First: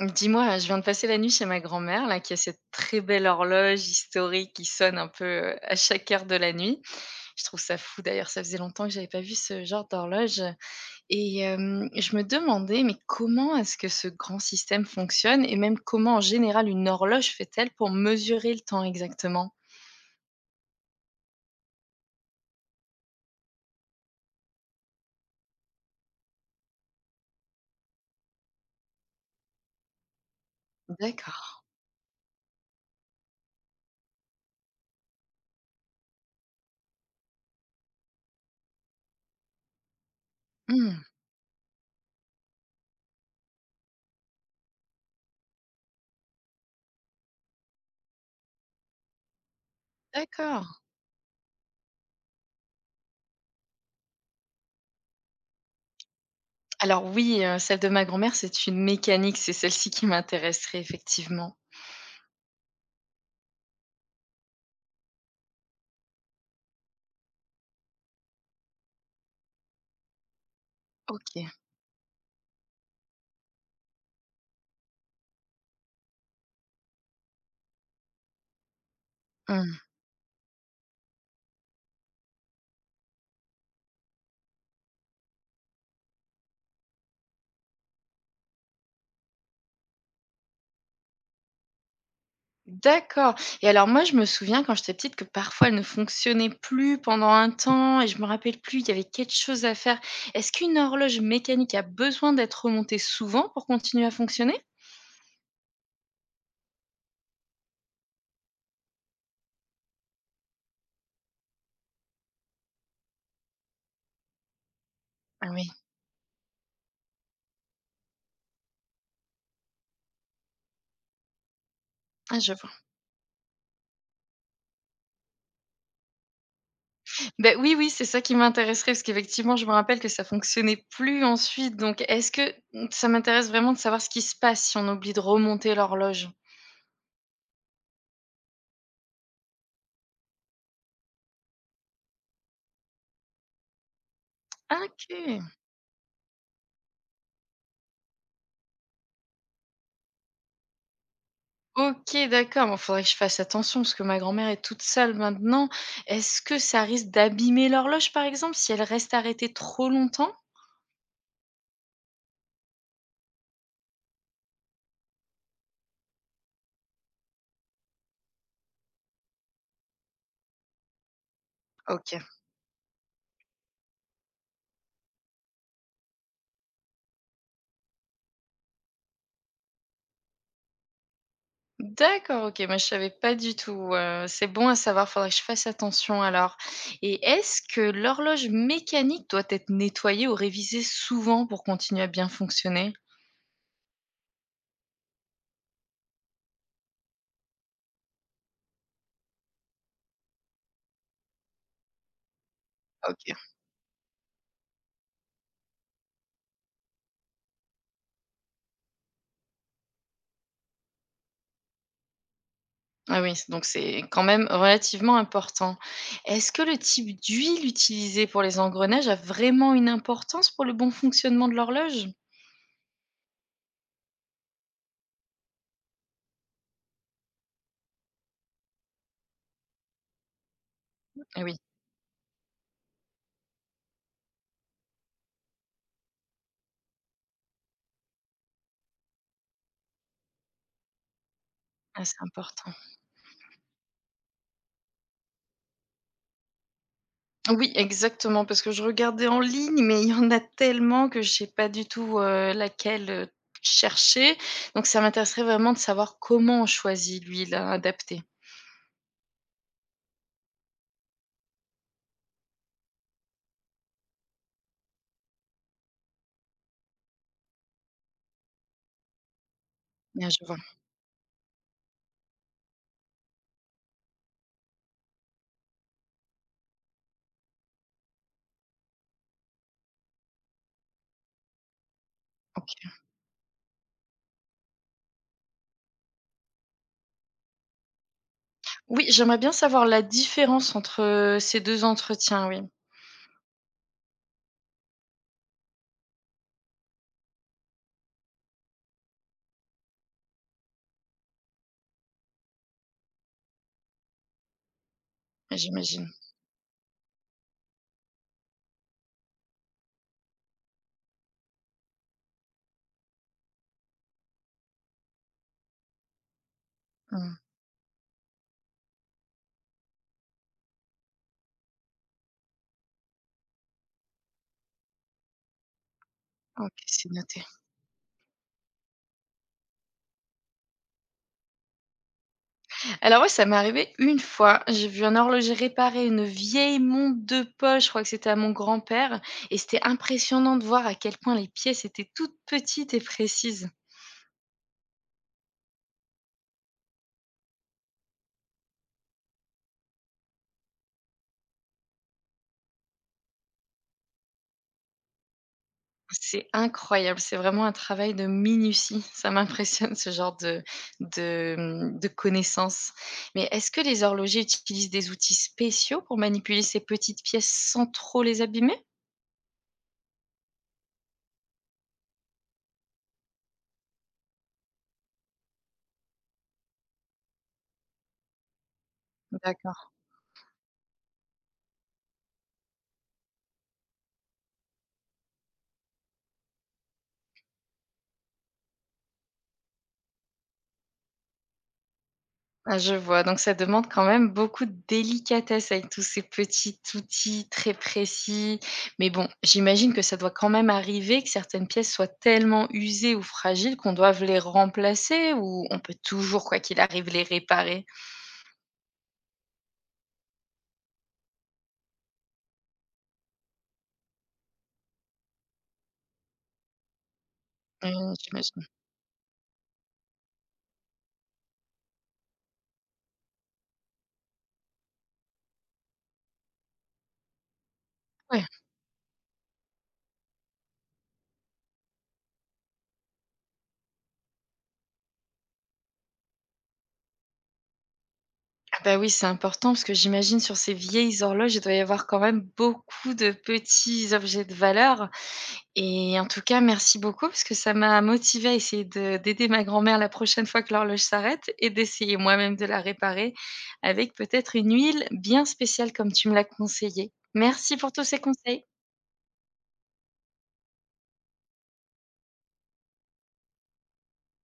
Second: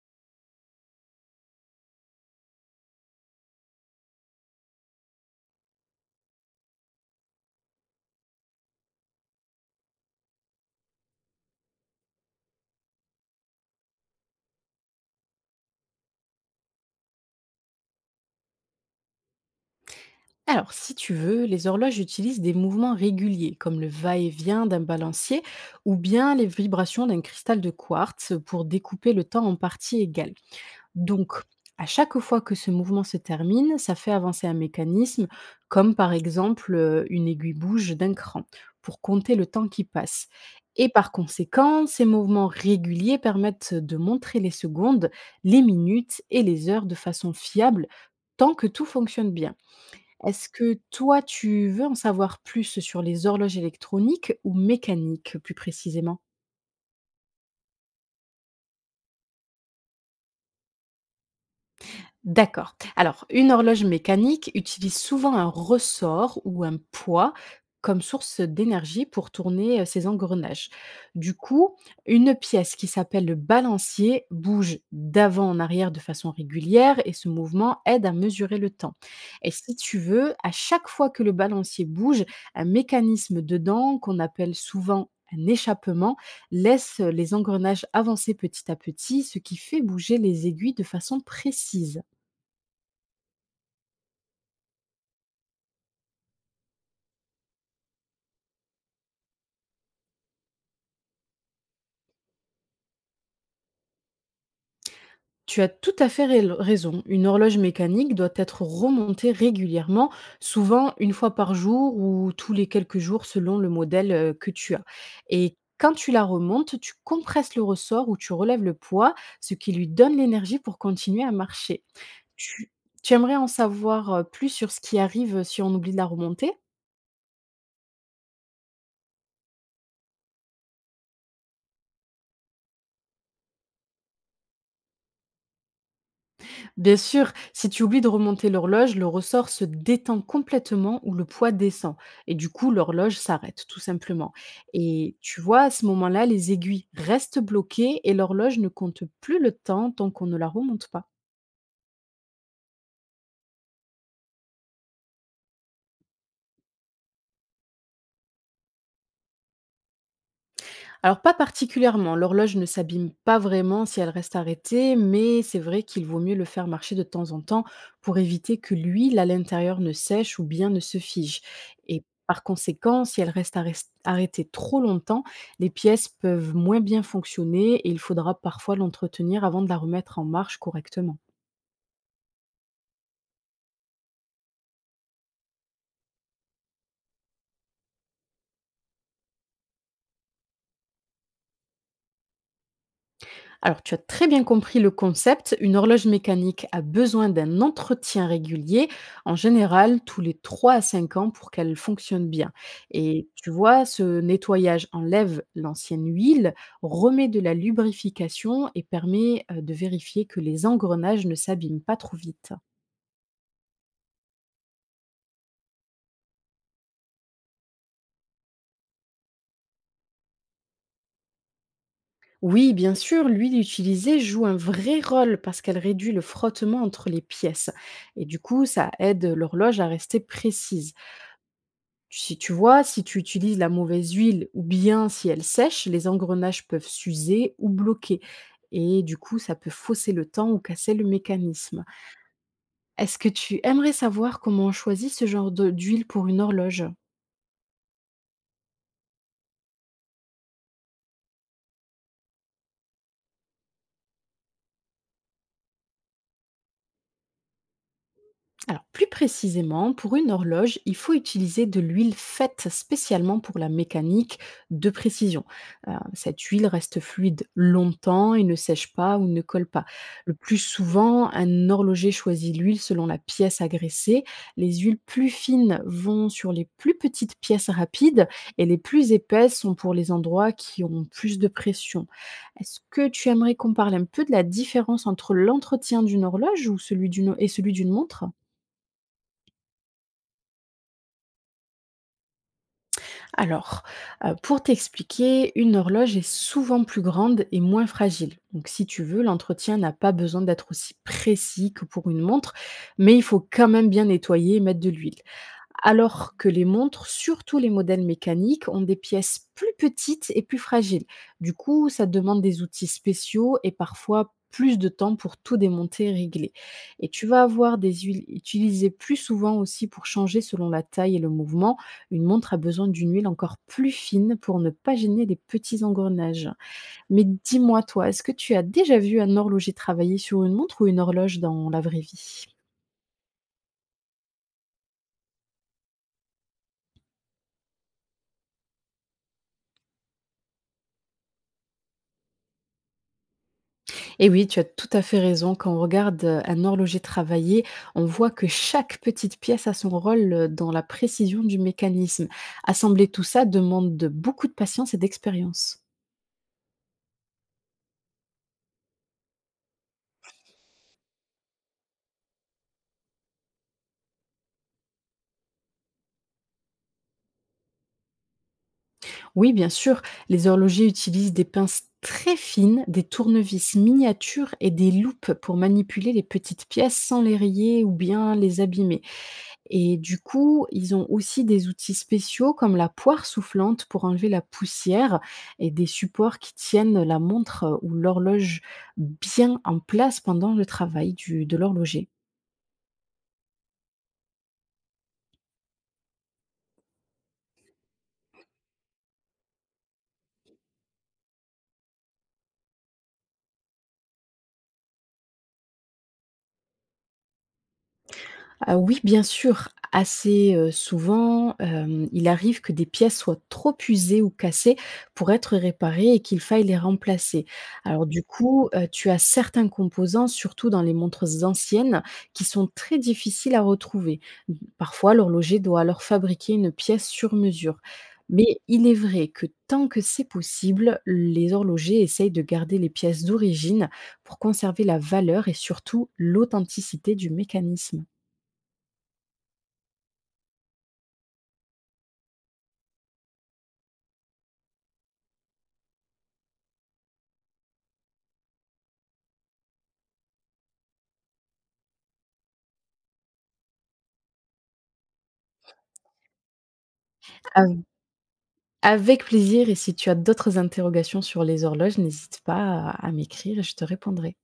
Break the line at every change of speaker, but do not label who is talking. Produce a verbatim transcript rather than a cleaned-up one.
Dis-moi, je viens de passer la nuit chez ma grand-mère là, qui a cette très belle horloge historique qui sonne un peu, heu, à chaque heure de la nuit. Je trouve ça fou d'ailleurs, ça faisait longtemps que j'avais pas vu ce genre d'horloge et hem, je me demandais, mais comment est-ce que ce grand système fonctionne et même comment en général une horloge fait-elle pour mesurer le temps exactement?
Alors, si tu veux, les horloges utilisent des mouvements réguliers, comme le va-et-vient d'un balancier ou bien les vibrations d'un cristal de quartz pour découper le temps en parties égales. Donc,
D'accord.
à chaque fois que ce mouvement se termine, ça fait avancer un mécanisme, comme par exemple euh, une aiguille bouge d'un cran, pour compter le temps qui passe. Et
Mmh,
par conséquent, ces mouvements réguliers permettent de montrer les secondes, les minutes et les heures de façon fiable tant que tout fonctionne bien. Est-ce
d'accord.
que toi, tu veux en savoir plus sur les horloges électroniques ou mécaniques, plus précisément?
Alors oui, heu, celle de ma grand-mère, c'est une mécanique, c'est celle-ci qui m'intéresserait effectivement.
D'accord. Alors, une horloge mécanique utilise souvent un ressort ou un poids comme source d'énergie pour tourner euh, ses engrenages. Du
OK.
coup, une pièce qui s'appelle le balancier bouge d'avant en arrière de façon régulière et ce mouvement aide à mesurer le temps. Et si
Mmh.
tu veux, à chaque fois que le balancier bouge, un mécanisme dedans qu'on appelle souvent un échappement laisse les engrenages avancer petit à petit, ce qui fait bouger les aiguilles de façon précise.
D'accord, et alors moi, je me souviens quand j'étais petite que parfois elle ne fonctionnait plus pendant un temps et je me rappelle plus, il y avait quelque chose à faire. Est-ce qu'une horloge mécanique a besoin d'être remontée souvent pour continuer à fonctionner?
Tu as tout à fait rail- raison. Une horloge mécanique doit être remontée régulièrement, souvent une fois par jour ou tous les quelques jours selon le modèle euh, que tu as.
Ah
Et
oui,
quand tu la remontes, tu compresses le ressort ou tu relèves le poids, ce qui lui donne l'énergie pour continuer à marcher.
ah je
Tu,
vois.
tu aimerais en savoir euh, plus sur ce qui arrive si on oublie de la remonter.
Ben oui, oui, c'est ça qui m'intéresserait parce qu'effectivement, je me rappelle que ça fonctionnait plus ensuite, donc est-ce que mmh, ça m'intéresse vraiment de savoir ce qui se passe si on oublie de remonter l'horloge?
Bien sûr, si tu oublies de remonter l'horloge, le ressort se détend complètement ou le poids descend. Et du coup, l'horloge s'arrête, tout simplement. Et tu
OK.
vois, à ce moment-là, les aiguilles restent bloquées et l'horloge ne compte plus le temps tant qu'on ne la remonte pas.
OK, d'accord. Il faudrait que je fasse attention parce que ma grand-mère est toute seule maintenant. Est-ce que ça risque d'abîmer l'horloge, par exemple, si elle reste arrêtée trop longtemps?
Alors pas particulièrement, l'horloge ne s'abîme pas vraiment si elle reste arrêtée, mais c'est vrai qu'il vaut mieux le faire marcher de temps en temps pour éviter que l'huile à l'intérieur ne sèche ou bien ne se fige. Et
OK.
par conséquent, si elle reste arres- arrêtée trop longtemps, les pièces peuvent moins bien fonctionner et il faudra parfois l'entretenir avant de la remettre en marche correctement.
D'accord, OK. Mais je savais pas du tout, heu, c'est bon à savoir, faudrait que je fasse attention alors. Et est-ce que l'horloge mécanique doit être nettoyée ou révisée souvent pour continuer à bien fonctionner?
Alors, tu as très bien compris le concept. Une horloge mécanique a besoin d'un entretien régulier, en général tous les trois à cinq ans pour qu'elle fonctionne bien. Et
OK.
tu vois, ce nettoyage enlève l'ancienne huile, remet de la lubrification et permet euh, de vérifier que les engrenages ne s'abîment pas trop vite.
Ah oui, donc c'est quand même relativement important. Est-ce que le type d'huile utilisée pour les engrenages a vraiment une importance pour le bon fonctionnement de l'horloge?
Oui, bien sûr, l'huile utilisée joue un vrai rôle parce qu'elle réduit le frottement entre les pièces. Et du coup, ça aide l'horloge à rester précise.
Ah oui,
Si tu vois, si tu utilises la mauvaise huile ou bien si elle sèche, les engrenages peuvent s'user ou bloquer. Et du coup, ça peut fausser le temps ou casser le mécanisme.
ah, c'est important.
Est-ce que tu aimerais savoir comment on choisit ce genre de- d'huile pour une horloge?
Oui, exactement, parce que je regardais en ligne, mais il y en a tellement que je ne sais pas du tout euh, laquelle euh, chercher. Donc ça m'intéresserait vraiment de savoir comment on choisit l'huile euh, adaptée.
Alors, plus précisément, pour une horloge, il faut utiliser de l'huile faite spécialement pour la mécanique de précision. Euh, cette huile reste fluide longtemps et ne sèche pas ou ne colle pas.
Ah,
Le
je
plus
vois.
souvent, un horloger choisit l'huile selon la pièce agressée. Les huiles plus fines vont sur les plus petites pièces rapides et les plus épaisses sont pour les endroits qui ont plus de pression. Est-ce
Ok.
que tu aimerais qu'on parle un peu de la différence entre l'entretien d'une horloge ou celui d'une- et celui d'une montre?
Oui, j'aimerais bien savoir la différence entre euh, ces deux entretiens, oui,
Alors, euh, pour t'expliquer, une horloge est souvent plus grande et moins fragile. Donc, si tu veux, l'entretien n'a pas besoin d'être aussi précis que pour une montre, mais il faut quand même bien nettoyer et mettre de l'huile.
j'imagine.
Alors que les montres, surtout les modèles mécaniques, ont des pièces plus petites et plus fragiles. Du coup, ça demande des outils spéciaux et parfois plus de temps pour tout démonter et régler. Et tu
Hmm,
vas avoir des huiles utilisées plus souvent aussi pour changer selon la taille et le mouvement. Une montre a besoin d'une huile encore plus fine pour ne pas gêner les petits engrenages.
ok, c'est
Mais
noté.
dis-moi, toi, est-ce que tu as déjà vu un horloger travailler sur une montre ou une horloge dans la vraie vie?
Alors ouais, ça m'est arrivé une fois. J'ai vu un horloger réparer une vieille montre de poche, je crois que c'était à mon grand-père, et c'était impressionnant de voir à quel point les pièces étaient toutes petites et précises.
Et oui, tu as tout à fait raison. Quand on regarde euh, un horloger travailler, on voit que chaque petite pièce a son rôle euh, dans la précision du mécanisme. Assembler tout ça demande de beaucoup de patience et d'expérience.
C'est incroyable, c'est vraiment un travail de minutie. Ça m'impressionne ce genre de, de, de connaissances. Mais est-ce que les horlogers utilisent des outils spéciaux pour manipuler ces petites pièces sans trop les abîmer?
Oui, bien sûr, les horlogers utilisent des pinces très fines, des tournevis miniatures et des loupes pour manipuler les petites pièces sans les rayer ou bien les abîmer.
D'accord.
Et du coup, ils ont aussi des outils spéciaux comme la poire soufflante pour enlever la poussière et des supports qui tiennent la montre euh, ou l'horloge bien en place pendant le travail du- de l'horloger.
Ah, je vois, donc ça demande quand même beaucoup de délicatesse avec tous ces petits outils très précis. Mais bon, j'imagine que ça doit quand même arriver que certaines pièces soient tellement usées ou fragiles qu'on doive les remplacer, ou on peut toujours, quoi qu'il arrive, les réparer?
Ah oui, bien sûr, assez heu, souvent, hem, il arrive que des pièces soient trop usées ou cassées pour être réparées et qu'il faille les remplacer. Alors
Mmh,
du
j'imagine.
coup, heu, tu as certains composants, surtout dans les montres anciennes, qui sont très difficiles à retrouver. Mmh, parfois, l'horloger doit alors fabriquer une pièce sur mesure.
Ouais.
Mais il est vrai que tant que c'est possible, les horlogers essayent de garder les pièces d'origine pour conserver la valeur et surtout l'authenticité du mécanisme.
Ah bah, oui, c'est important parce que j'imagine sur ces vieilles horloges, il doit y avoir quand même beaucoup de petits objets de valeur. Et en tout cas, merci beaucoup parce que ça m'a motivée à essayer de d'aider ma grand-mère la prochaine fois que l'horloge s'arrête et d'essayer moi-même de la réparer avec peut-être une huile bien spéciale comme tu me l'as conseillé. Merci pour tous ces conseils.
Avec plaisir et si tu as d'autres interrogations sur les horloges, n'hésite pas à à m'écrire et je te répondrai.